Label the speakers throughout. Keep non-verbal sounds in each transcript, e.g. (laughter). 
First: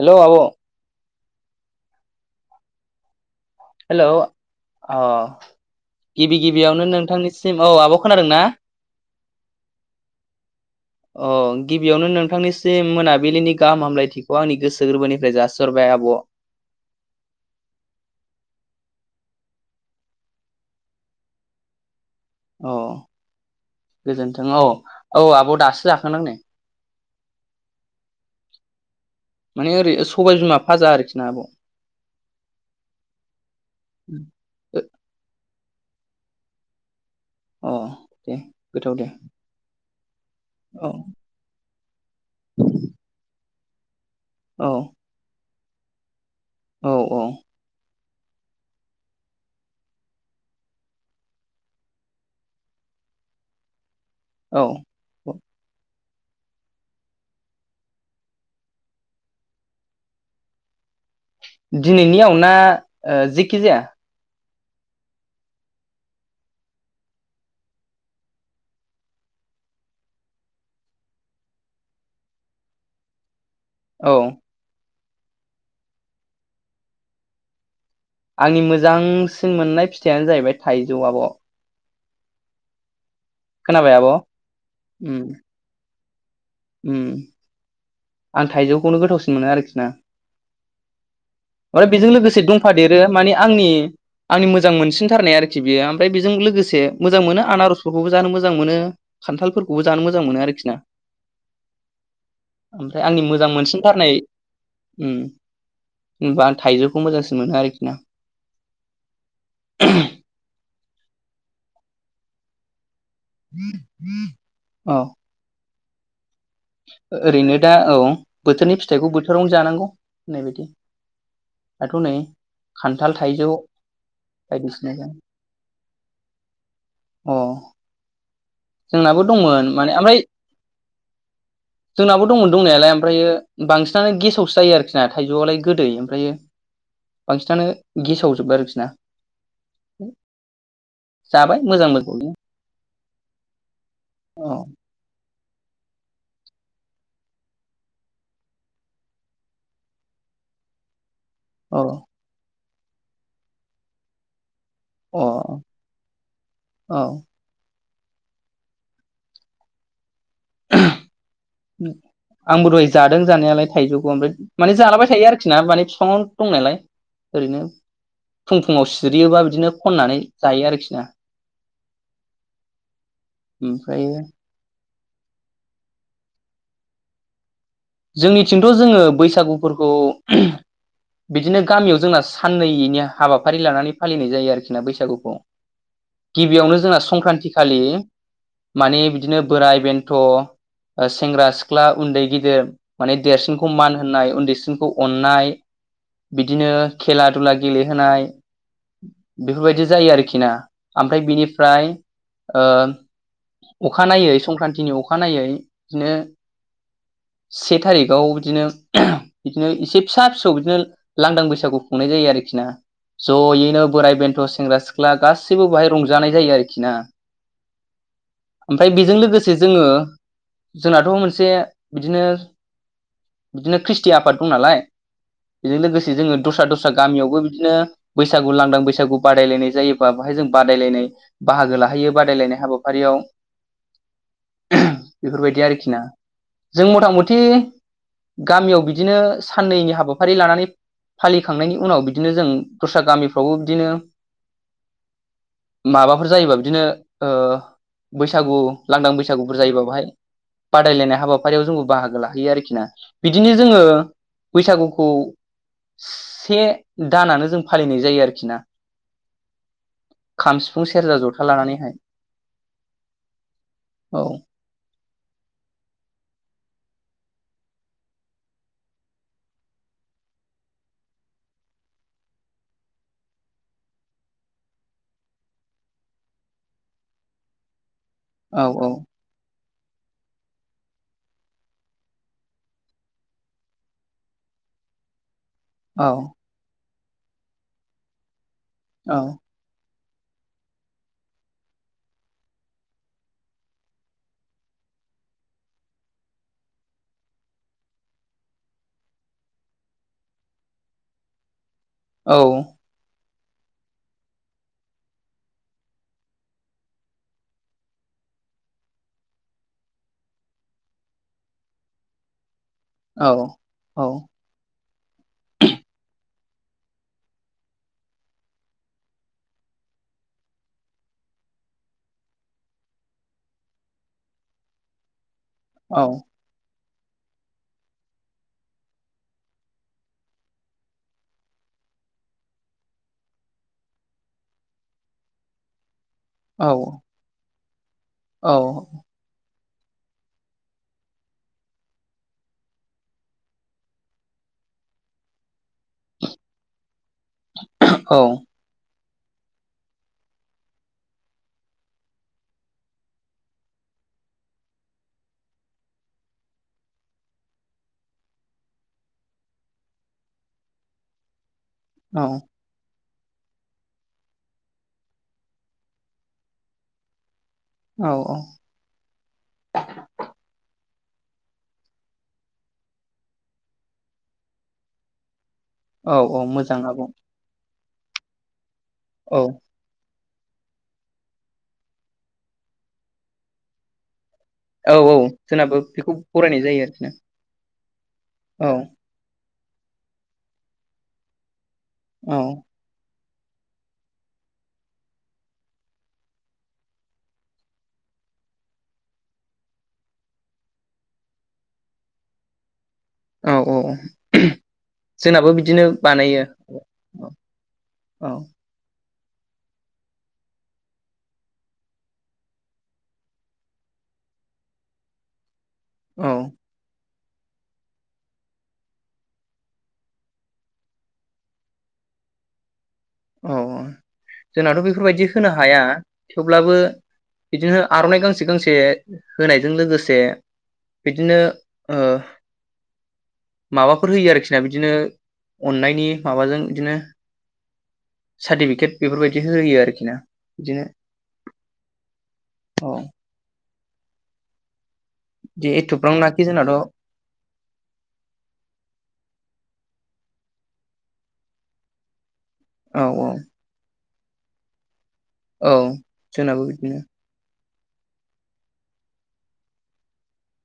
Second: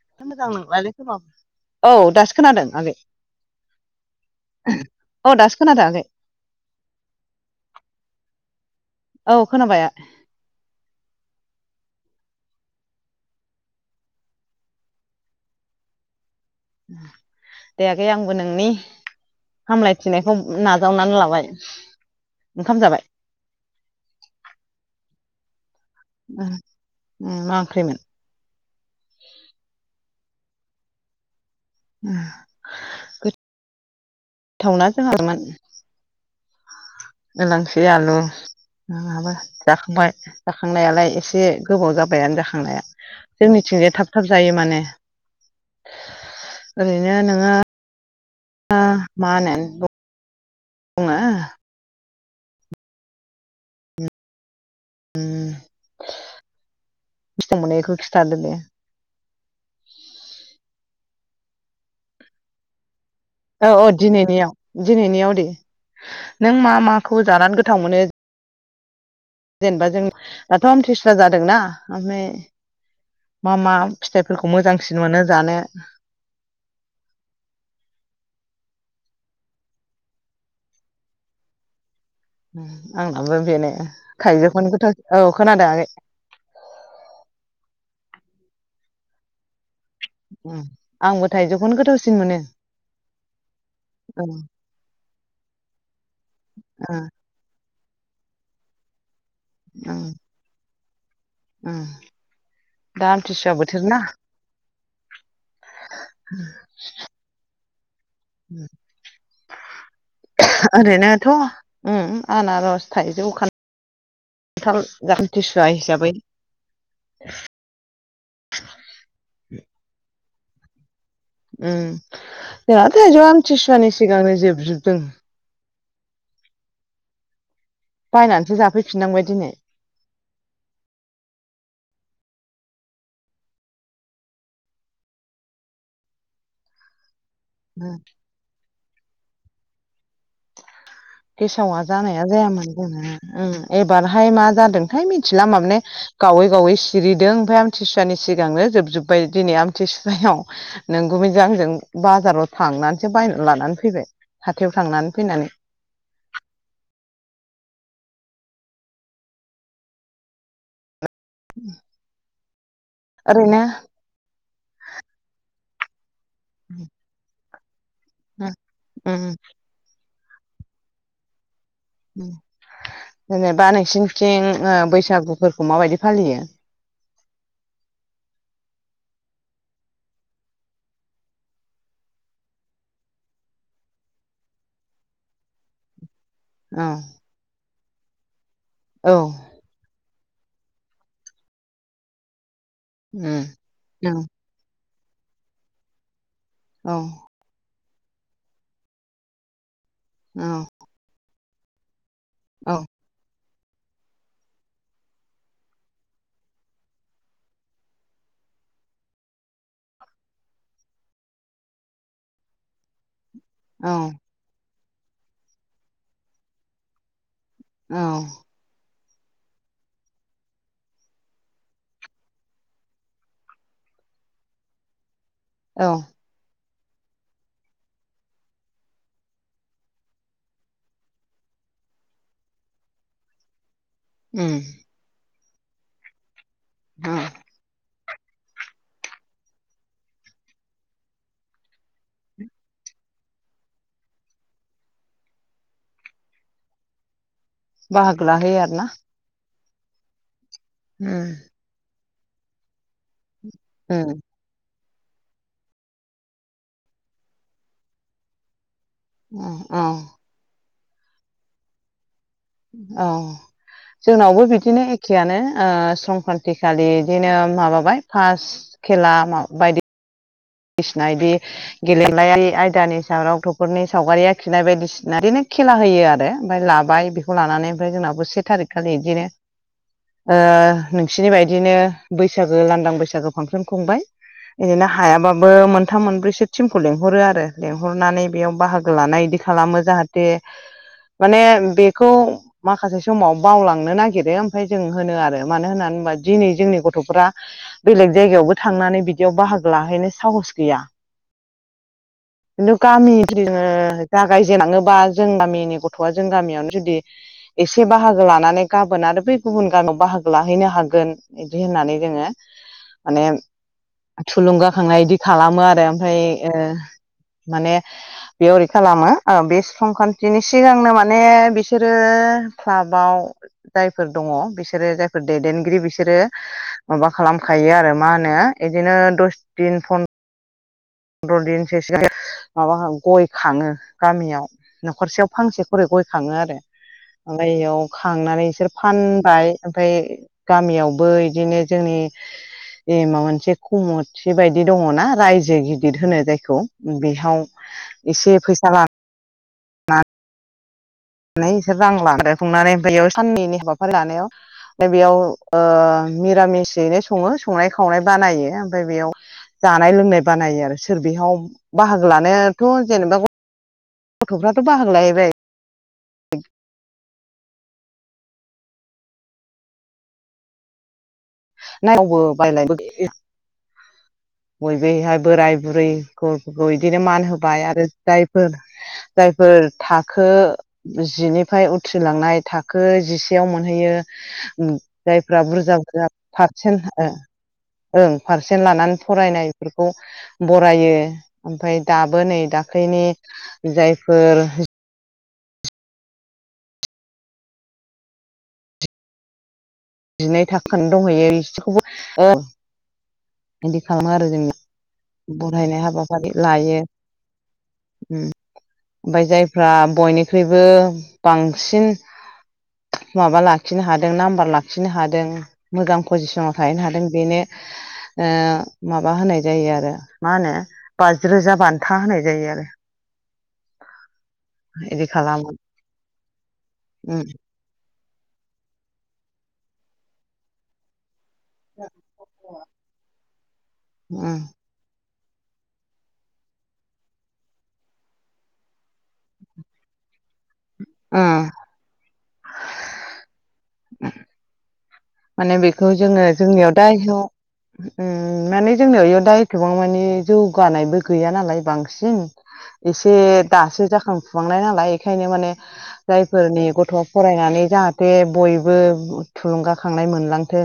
Speaker 1: Hello आब'
Speaker 2: मोजां नंलालै खोमा औ दासो खोनादों आगै।
Speaker 1: हेल' अ
Speaker 2: औ दासो खोनादों आगै
Speaker 1: गिबि गिबियावनो नोंथांनिसिम औ आब' खोनादों ना?
Speaker 2: औ खोनाबाय।
Speaker 1: अ गिबियावनो नोंथांनिसिम मोनाबिलिनि गाहाम हामलायथिखौ आंनि गोसो गोरबोनिफ्राय जासिहरबाय आब'।
Speaker 2: दे आगै आंबो नोंनि हामलायथिनायखौ नाजावनानै लाबाय।
Speaker 1: अ
Speaker 2: ओंखाम जाबाय
Speaker 1: गोजोनथों अ औ आब' दासो जाखांदों नै।
Speaker 2: उम मा ओंख्रिमोन?
Speaker 1: माने ओरै सबाय बिमा फाजा आरोखि ना आब'।
Speaker 2: उम गोथावना जोंहामोन
Speaker 1: अ
Speaker 2: इलांसि आलु
Speaker 1: दे गोथाव
Speaker 2: ना
Speaker 1: दे
Speaker 2: माबा जाखांबाय
Speaker 1: औ
Speaker 2: जाखांनायालाय एसे गोबाव जाब बायानो जाखांनाया जोंनिथिंजाय थाब थाब जायो
Speaker 1: औ
Speaker 2: माने।
Speaker 1: औ
Speaker 2: ओरैनो
Speaker 1: औ
Speaker 2: नोङो ओ मा होननानै बुंङो?
Speaker 1: औ
Speaker 2: बेसेबां मोनो बेखौ खिथादो दे।
Speaker 1: दिनैनियाव ना? ओ जेखि
Speaker 2: औ
Speaker 1: जाया
Speaker 2: अ दिनैनियाव दिनैनियाव दे नों मा माखौ जानानै गोथाव मोनो? जेनेबा जों दाथ' आमथिसुवा जादोंना ओमफाय मा मा
Speaker 1: औ
Speaker 2: फिथाइफोरखौ मोजांसिन मोनो जानो?
Speaker 1: आंनि मोजांसिन मोननाय फिथाइयानो जाहैबाय थाइजौ आब'।
Speaker 2: उम आंनाबो बेनो
Speaker 1: खोनाबाय आब'
Speaker 2: थाइजौखौनो
Speaker 1: उम
Speaker 2: गोथाव औ खोनादों आगै
Speaker 1: उम आं थाइजौखौनो गोथावसिन मोनो आरोखि ना।
Speaker 2: उम
Speaker 1: ओमफाय बेजों लोगोसे दंफादेरो माने आंनि
Speaker 2: ओं
Speaker 1: आंनि मोजां मोनसिनथारनाय आरोखि बेयो ओमफ्राय बेजों लोगोसे
Speaker 2: ओं
Speaker 1: मोजां मोनो आनारस फोरखौबो जानो मोजां मोनो खान्थालफोरखौबो जानो मोजां मोनो आरोखि ना।
Speaker 2: उम
Speaker 1: ओमफ्राय आंनि मोजां मोनसिनथारनाय उम होनबा थाइजौखौ मोजांसिन मोनो आरोखि ना।
Speaker 2: ओरैनोथ' उम आनारस थाइजौ खान्थाल
Speaker 1: औ
Speaker 2: आमथिसुवा हिसाबै।
Speaker 1: ओरैनो दा औ बोथोरनि फिथाइखौ बोथोरावनो जानांगौ होननाय बायदि।
Speaker 2: उम
Speaker 1: दाथ' नै
Speaker 2: जोंहा
Speaker 1: खान्थाल,
Speaker 2: थाइजौआ
Speaker 1: थाइजौ
Speaker 2: आमथिसुवानि सिगांनो
Speaker 1: बायदिसिना
Speaker 2: जोबजोबदों
Speaker 1: जायो। अ
Speaker 2: बायनानैसो जाफैफिननांबाय
Speaker 1: जोंनाबो
Speaker 2: दिनै
Speaker 1: दंमोन माने ओमफाय (inaudible) जोंनाबो दंमोन दंनायालाय ओमफ्रायो बांसिनानो गेसावसो जायो आरोखि ना थाइजौआलाय गोदै ओमफ्रायो बांसिनानो
Speaker 2: उम
Speaker 1: गेसावजोब आरोखि ना जाबाय
Speaker 2: गेसावा
Speaker 1: मोजां
Speaker 2: जानाया
Speaker 1: मोजां
Speaker 2: जायामोन जोंना उम एबारहाय मा
Speaker 1: औ
Speaker 2: जादोंथाय मिथ थिला माबने गावै गावै सिरिदों ओमफाय आमथिसुवानि सिगांनो जोबजोब्बाय दिनै आमथिसुवाया (unintelligible) नों गुमैजों आंजों
Speaker 1: औ
Speaker 2: बाजाराव थांनानैसो बायनानै लानानै फैबाय हाथायाव थांनानै
Speaker 1: औ
Speaker 2: फैनानै
Speaker 1: (inaudible) औ ओह
Speaker 2: (inaudible)
Speaker 1: आंबो दहाय जादों
Speaker 2: ओरैनो
Speaker 1: जानायालाय थाइजौखौ ओमफ्राय माने जालाबाय थायो आरोखि ना माने बिफांङावनो दंनायलाय ओरैनो फुं फुुंङाव
Speaker 2: उम
Speaker 1: सिरियोबा बिदिनो खननानै जायो आरोखि ना
Speaker 2: (inaudible) जेनेबा
Speaker 1: ओमफ्रायो
Speaker 2: नोंसिनिथिं ओ बैसाग सागुफोरखौ माबायदि फालियो?
Speaker 1: जोंनिथिंथ' जोङो बैसागुफोरखौ बिदिनो गामियाव जोंना साननैनि हाबाफारि लानानै फालिनाय जायो आरोखि ना बैसागुखौ गिबियावनो
Speaker 2: औ
Speaker 1: जोंना संक्रान्ति खालि माने
Speaker 2: औ
Speaker 1: बिदिनो बोराइ बेन्थ' सेंग्रा सिख्ला उन्दै गिदिर माने
Speaker 2: उम
Speaker 1: देरसिनखौ मान
Speaker 2: औ
Speaker 1: होनाय उन्दैसिनखौ अननाय बिदिनो
Speaker 2: औ
Speaker 1: खेला दुला गेलेहोनाय बेफोरबायदि जायो आरोखि ना अमफ्राय बिनिफ्राय ओ
Speaker 2: औ
Speaker 1: अखानायै संक्रान्तिनि अखानायै बिदिनो से थारिखाव बिदिनो बिदिनो इसे फिसा फिसौ बिदिनो लांदां बैसागु खुंनाय जायो आरोखि (unintelligible) जयैनो
Speaker 2: औ
Speaker 1: बोराय बेन्थ' सेंग्रा सिख्ला गासैबो बहाय रंजानाय जायो आरोखि ना
Speaker 2: औ
Speaker 1: फाय बेजों लोगोसे जोङो जोंनाथ' मोनसे बिदिनो बिदिनो ख्रिस्टि आफाद दं नालाय बेजों
Speaker 2: औ
Speaker 1: लोगोसे जोङो दस्रा दस्रा (unintelligible) गामियावबो बिदिनो बैसागु लांदां बैसागु बादायलायनाय जायोबा बाहाय जों बायलायनाय बाहागो ला लाहैयो बादायलायनाय हाबाफारियाव
Speaker 2: उ
Speaker 1: बेफोरबायदि आरोखि ना जों मथा मथि गामियाव बिदिनो साननैनि हाबाफारि लानानै फालिखांनायनि उनाव बिदिनो जों दस्रा गामिफ्रावबो बिदिनो माबाफोर जायोबा बिदिनो ओ
Speaker 2: बाहागो
Speaker 1: बैसागु
Speaker 2: लाहैयो आरोना
Speaker 1: लांदां बैसागुफोर जायोबा बाहाय बादायलायनाय
Speaker 2: उम
Speaker 1: हाबाफारियाव जोंबो बाहागो लाहैयो आरोखि ना बिदिनो जोङो
Speaker 2: उम
Speaker 1: बैसागु खौ से दानानो जों फालिनाय जायो आरोखि ना
Speaker 2: उ उ
Speaker 1: खाम सिफुं सेरजा जथा लानानैहाय
Speaker 2: औ
Speaker 1: औ
Speaker 2: जोंनावबो बिदिनो एखेयानो ओ संक्रान्तिखालि दिनो माबाबाय फास खेला बायदि बायदिसिना इदि गेलेनायायारि आयदानि सायाव र गथ'फोरनि सावगारि आखिनाय बायदिसिना बिदिनो खेला होयो आरो ओमफफ्राय लाबाय बेखौ लानानै ओमफ्राय जोंनाबो से
Speaker 1: औ
Speaker 2: थारिखखालि बिदिनो ओ नोंसिनि बायदिनो बैसागो लांदां बैसागो फांसन खुंबाय बिदिनो हायाबा बो मोनथाम
Speaker 1: औ
Speaker 2: मोनब्रैसो टिमखौ लिंहरो आरो लेंहरनानै बेयाव बाहागो
Speaker 1: औ
Speaker 2: लानाय बिदि खालामो जाहाथे ते माने बेखौ माखासे समाव बावलांनो नागिरो ओमफ्राय जों होनो आरो मानो होननानै मा दिनै जोंनि गथ'फ्रा बेलेग जायगायावबो थांनानै बिदियाव बाहागो लाहैनोसै साहस गैया
Speaker 1: औ
Speaker 2: खिन्थु गामि जोङो जागायजेनाङोबा जों गामिनि गथ'आ जों गामियावनो जुदि एसे बाहागो लानानै गाबोन आरो बै गुबुन गामियाव बाहागो लाहैनो हागोन बिदि होननानै जोङो
Speaker 1: औ
Speaker 2: माने
Speaker 1: औ
Speaker 2: थुलुंगाखांनाय इदि खालामो आरो ओमफ्राय ओ। माने बे ओरै खालामो बे संखान्थिनि सिगांनो माने बिसोरो क्लाबाव जायफोर दङ बिसोरो जायफोर दैदेनगिरि
Speaker 1: औ
Speaker 2: बिसोरो माबा खालामखायो आरो मा होनो बिदिनो दस दिनो फन न्दनो (unintelligible) माबा गय खाङो गामियाव न'खरसेयाव फांसे खरै गय खाङो आरो
Speaker 1: औ
Speaker 2: ओमफ्राय बेयाव खांनानै बिसोर फानबाय ओमफ्राय गामियावबो इदिनो जोंनि ए माबा मोनसे खमथि बायदि दङना रायजो गिदिर होनो जायखौ बेहाव एसे फैसा ला नाय इसोर रां लादो खुंनानै ओमफ्राय बेयाव साननैनि हाबाफारि लानायाव ओमफ्राय बेयाव ओ मिरामिसयैनो सङो संनाय खावनाय बानायो ओमफ्राय बेयाव जानाय लोंनाय बानायो आरो सोर बेहाव बाहागो लानायाथ' जेनेबा गथ'फ्राथ' बाहागो लायैबाय
Speaker 1: औ औ
Speaker 2: नायावबो बायलायबो बयबोहाय बोराय बुरै
Speaker 1: औ औ
Speaker 2: गर
Speaker 1: मोजां
Speaker 2: बिदिनो
Speaker 1: आब'
Speaker 2: मान होबाय आरो जायफोर
Speaker 1: औ
Speaker 2: जायफोर था थाखो जिनिफ्राय उथ्रिलांनाय थाखो जिसेयाव मोनहैयो
Speaker 1: औ औ
Speaker 2: जायफ्रा बुरजा
Speaker 1: जोंनाबो
Speaker 2: बुरजा
Speaker 1: बेखौ बरायनाय जायो
Speaker 2: पारसेन्ट
Speaker 1: आरोखि
Speaker 2: ओ
Speaker 1: ना।
Speaker 2: ओं पारसेन्ट
Speaker 1: औ
Speaker 2: लानानै फराय नायफोरखौ बरायो ओमफ्राय दाबो
Speaker 1: औ
Speaker 2: नै दाख्लैनि जायफोर जिनाय थाखोन दंहैयो बिसोरखौबो औ।
Speaker 1: औ औ जोंनाबो
Speaker 2: बरायनाय
Speaker 1: बिदिनो
Speaker 2: हाबाफारि
Speaker 1: बानायो
Speaker 2: लायो
Speaker 1: औ
Speaker 2: ओमफ्राय जायफ्रा बयनिख्रुइबो बांसिन माबा लाखिनो हादों नाम्बार लाखिनो हादों। मोजां
Speaker 1: औ
Speaker 2: पजिसनाव थाहैनो हादों बेनो ओ माबा होनाय जायो आरो मा होनो बाज रोजा बान्था होनाय जायो आरो
Speaker 1: औ जोंनाथ'
Speaker 2: बिदि
Speaker 1: बेफोरबायदि
Speaker 2: खालामो
Speaker 1: होनो हाया थेवब्लाबो
Speaker 2: उम
Speaker 1: बिदिनो आर'नाइ गांसे गांसे होनायजों लोगोसे बिदिनो ओ माबाफोर होयो
Speaker 2: उम
Speaker 1: आरोखि ना बिदिनो अननायनि माबाजों बिदिनो सार्टिफिकेट बेफोरबायदि होयो आरोखि ना बिदिनो
Speaker 2: उम
Speaker 1: औ
Speaker 2: (inaudible) माने
Speaker 1: बिदि
Speaker 2: बेखौ जोङो
Speaker 1: एथ'फ्रांनाखि
Speaker 2: जोंनियाव
Speaker 1: जोंनाथ' औ
Speaker 2: दा उम माने जोंनियाव इयाव दाथबां मानि जौगानायबो गैया नालाय बांसिन एसे
Speaker 1: औ
Speaker 2: दासो जाखां फुहांनाय नालाय बेखायनो माने
Speaker 1: औ जोंनाबो
Speaker 2: जायफोरनि गथ'
Speaker 1: बिदिनो
Speaker 2: फरायनानै जाहाथे बयबो थुलुंगा खांनाय मोनलांथों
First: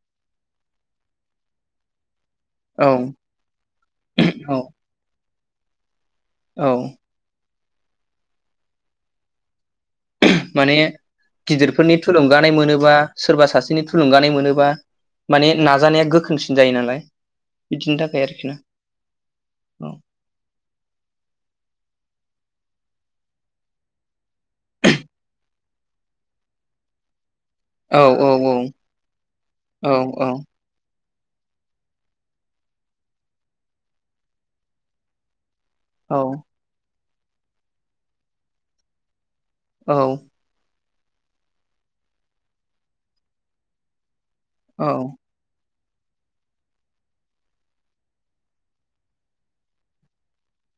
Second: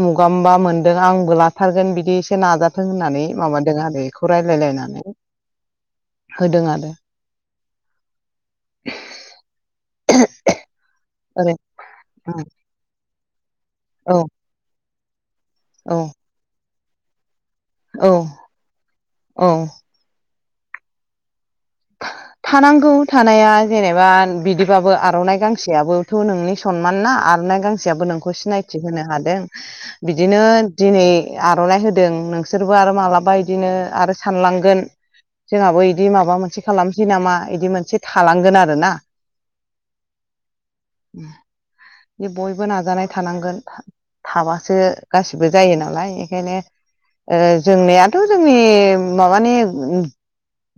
Speaker 2: उमुगाबा मोनदों आंबो लाथारगोन बिदि एसे नाजाथों
Speaker 1: औ
Speaker 2: होननानै माबादों आरो बेखौ
Speaker 1: औ
Speaker 2: राय्लायलायनानै होदों
Speaker 1: औ
Speaker 2: आरो। (inaudible)
Speaker 1: माने
Speaker 2: ओरै
Speaker 1: गिदिरफोरनि थुलुंगानाय मोनोबा सोरबा सासेनि
Speaker 2: औ
Speaker 1: थुलुंगानाय मोनोबा माने
Speaker 2: औ
Speaker 1: नाजानाया गोख्रोंसिन जायो नालाय। बिदिनि
Speaker 2: औ
Speaker 1: थाखाय आरोखि ना औ।
Speaker 2: थानांगौ थानाया जेनेबा बिदिबाबो आर'नाइ गांसेयाबोथ' नोंनि सनमान ना। आरनाय
Speaker 1: औ
Speaker 2: गांसेयाबबो
Speaker 1: औ
Speaker 2: नोंखौ
Speaker 1: औ
Speaker 2: सिनायथि होनो हादों
Speaker 1: औ
Speaker 2: बिदिनो दिनै आर'नाइ होदों नोंसोरबो आरो मालाबा इदिनो आरो सानलांगोन। जोंहाबो बिदि
Speaker 1: औ
Speaker 2: माबा मोनसे खालामसै नामा बिदि मोनसे थालांगोन आरोना।
Speaker 1: औ।
Speaker 2: बयबो नाजानाय थानांगोन। थाबासो
Speaker 1: औ
Speaker 2: गासिबो जायो ना। लाय एखायनो ओ जोंनायाथ' जोंनि माबानि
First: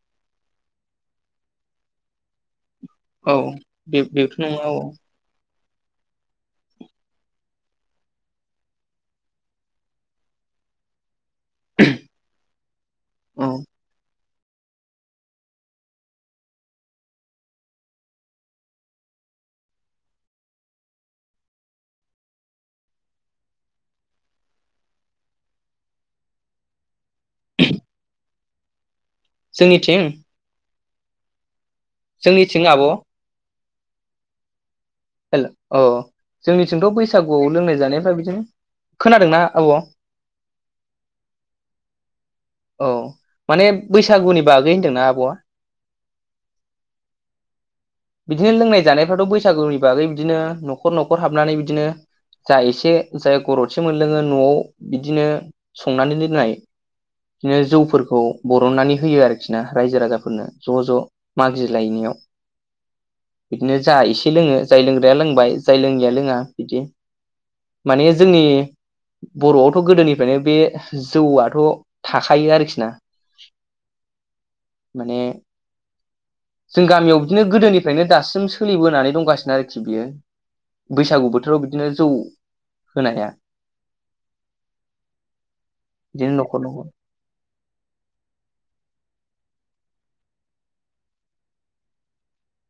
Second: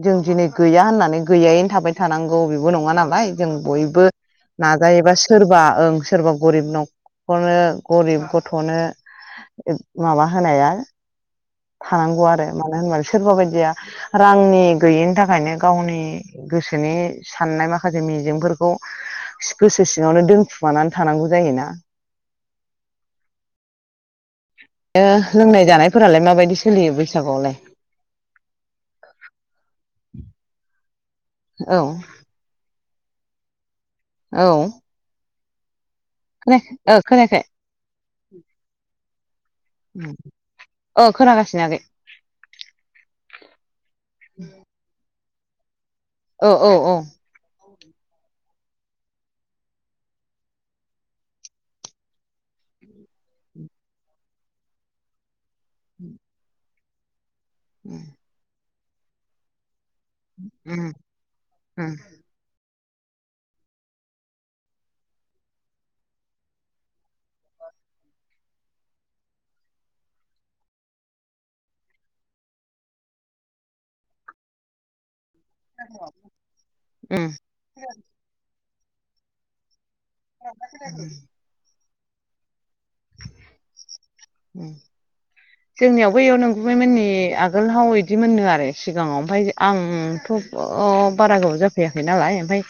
Speaker 2: जों दिनै गैया होननानै गैयायैनो थाबाय थानांगौ बे बो नंङा नालाय
Speaker 1: औ
Speaker 2: जों
Speaker 1: बे
Speaker 2: बयबो
Speaker 1: बेथ' नङा औ
Speaker 2: नाजायोबा सोरबा ओं सोरबा गरिब न'खरनो गरिब गथ'नो माबा होनाया थानांगौ आरो मानो होनबा सोरबा
Speaker 1: औ
Speaker 2: बायदिया रांनि गैयैनि थाखायनो गावनि गोसोनि साननाय माखासे मिजिंफोरखौ गोसो सिङांवनो दोनखुमानानै थानांगौ जायोना।
Speaker 1: (inaudible)
Speaker 2: ओ लोंनाय जानायफोरालाय माबायदि सोलियो बैसागुआवलाय?
Speaker 1: जोंनिथिं?
Speaker 2: औ
Speaker 1: जोंनिथिं ना आब'?
Speaker 2: औ।
Speaker 1: हेलौ अ।
Speaker 2: खोनायाखै
Speaker 1: जोंनिथिंथ'
Speaker 2: ओ खोनायाखै
Speaker 1: बैसागुआव लोंनाय जानायफ्रा बिदिनो। खोनादोंना आब'?
Speaker 2: अ खोनागासिनो आगै।
Speaker 1: औ माने बैसागुनि बागै होन्दोंना आब'आ?
Speaker 2: औ औ औ।
Speaker 1: बिदिनो लोंनाय जानायफ्राथ' बैसागुनि बागै बिदिनो न'खर न'खर हाबनानै बिदिनो जा एसे जाय गरदसे मोनलोङो न'आव बिदिनो संनानै दोननाय बिदिनो
Speaker 2: उम
Speaker 1: जौफोरखौ बरननानै होयो आरोखि ना। रायजो राजाफोरनो ज'
Speaker 2: उम
Speaker 1: ज'
Speaker 2: उम
Speaker 1: मागिलायनायाव। बिदिनो जा एसे लोंङो जाय लोंग्राया लोंबाय जाय लोंङैया लोंङा बिदि। माने जोंनि बर'आवथ' गोदोनिफ्रायनो बे जौआथ' थाखायो आरोखि ना। माने
Speaker 2: उम्म।
Speaker 1: निफ्रायनो दासिम सोलिबोनानै दंगासिनो आरोखि बियो बैसागु बोथोराव बि बिदिनो जौ होनाया
Speaker 2: (unintelligible) जोंनियावबो
Speaker 1: बिदिनो
Speaker 2: एयाव
Speaker 1: न'खर
Speaker 2: नंगुमै
Speaker 1: न'खर
Speaker 2: मोननि आगोल हाव बिदि मोननो आरो सिगांङाव ओमफाय आंथ' बारा गोबाव जाफैयाखै नालाय ओमफ्राय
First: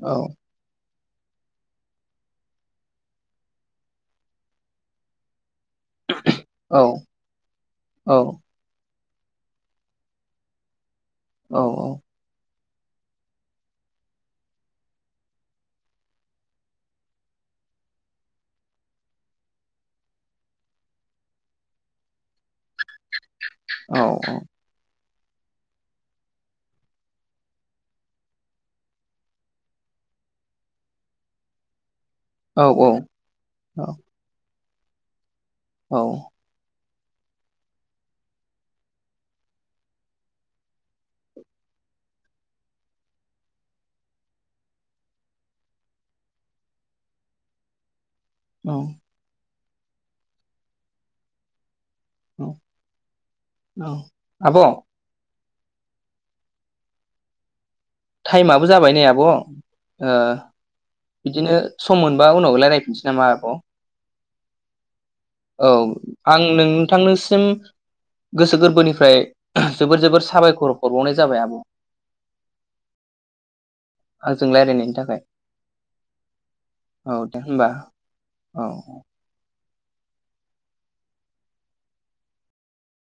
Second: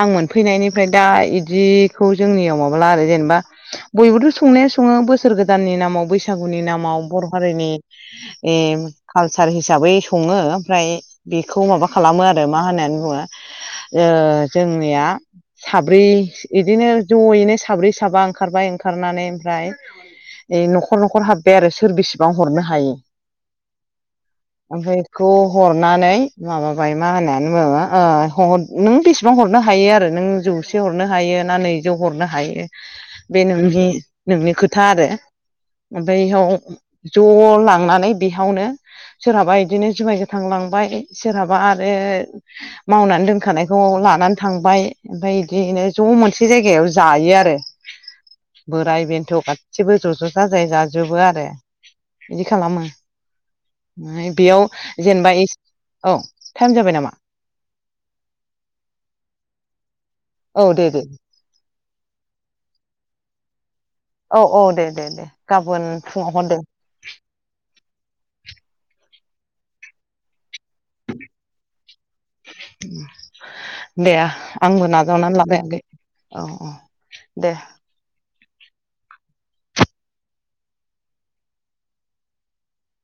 Speaker 2: आं
Speaker 1: औ
Speaker 2: मोनफैनायनिफ्राय दा इदिखौ जोंनियाव माबाला आरो जेनेबा बयबोथ' संनाया संङो बोसोर गोदान गोदाननि नामाव बैसागुनि
Speaker 1: औ
Speaker 2: नामाव बर' हारिनि
Speaker 1: औ
Speaker 2: कालसार हिसाबै संङो ओमफ्राय
Speaker 1: औ
Speaker 2: बेखौ माबा खालामो आरो मा होननानै बुंङो? ओ जोंनिया साब्रै इदिनो ज'यैनो साब्रै साबा ओंखारबाय ओंखारनानै ओमफ्राय ओ न'खर न'खर हाबबाय आरो सोर बेसेबां हरनो हायो।
Speaker 1: औ औ।
Speaker 2: खौ हरनानै माबाबाय मा होननानै बुंङो ओ नों बेसेबां हरनो हायो आरो। नों जौसे हरनो हायो ना नै जौ हरनो हायो
Speaker 1: औ
Speaker 2: बे नोंनि नोंनि खोथा आरो।
Speaker 1: औ
Speaker 2: ओमफ्राय हाव ज' लांनानै बेहावनो सोरहाबा इदिनो जुमाय गोथांलांबाय सोरहाबा आरो मावनानै दोनखानायखौ लानानै थांबाय ओमफ्राय बिदिनो ज' मोनसे जायगायाव जायो आरो
Speaker 1: औ
Speaker 2: बोराय बेन्थु' गासिबो ज' ज' जाजाय जाजोबो आरो बिदि
Speaker 1: औ
Speaker 2: खालामो
Speaker 1: औ
Speaker 2: फ्राय
Speaker 1: आब'
Speaker 2: बेयाव जेनेबा ए औ टाइम जाबाय नामा?
Speaker 1: टाइमाबो जाबाय नै आब' ओ
Speaker 2: औ दे दे
Speaker 1: बिदिनो सम मोनबा उनावलायराफिननोसै नामा आब'
Speaker 2: औ औ दे दे दे
Speaker 1: औ
Speaker 2: गाबोन फुङाव
Speaker 1: आं
Speaker 2: हरदो
Speaker 1: नोंथांनिसिम गोसो गोरबोनिफ्राय जोबोर जोबोर साबायखर हरबावनाय जाबाय आब'
Speaker 2: (inaudible) दे
Speaker 1: आंजों
Speaker 2: आंबो
Speaker 1: रायज्लायनायनि थाखाय
Speaker 2: नाजावनानै लाबायाखै औ औ दे।
Speaker 1: औ औ।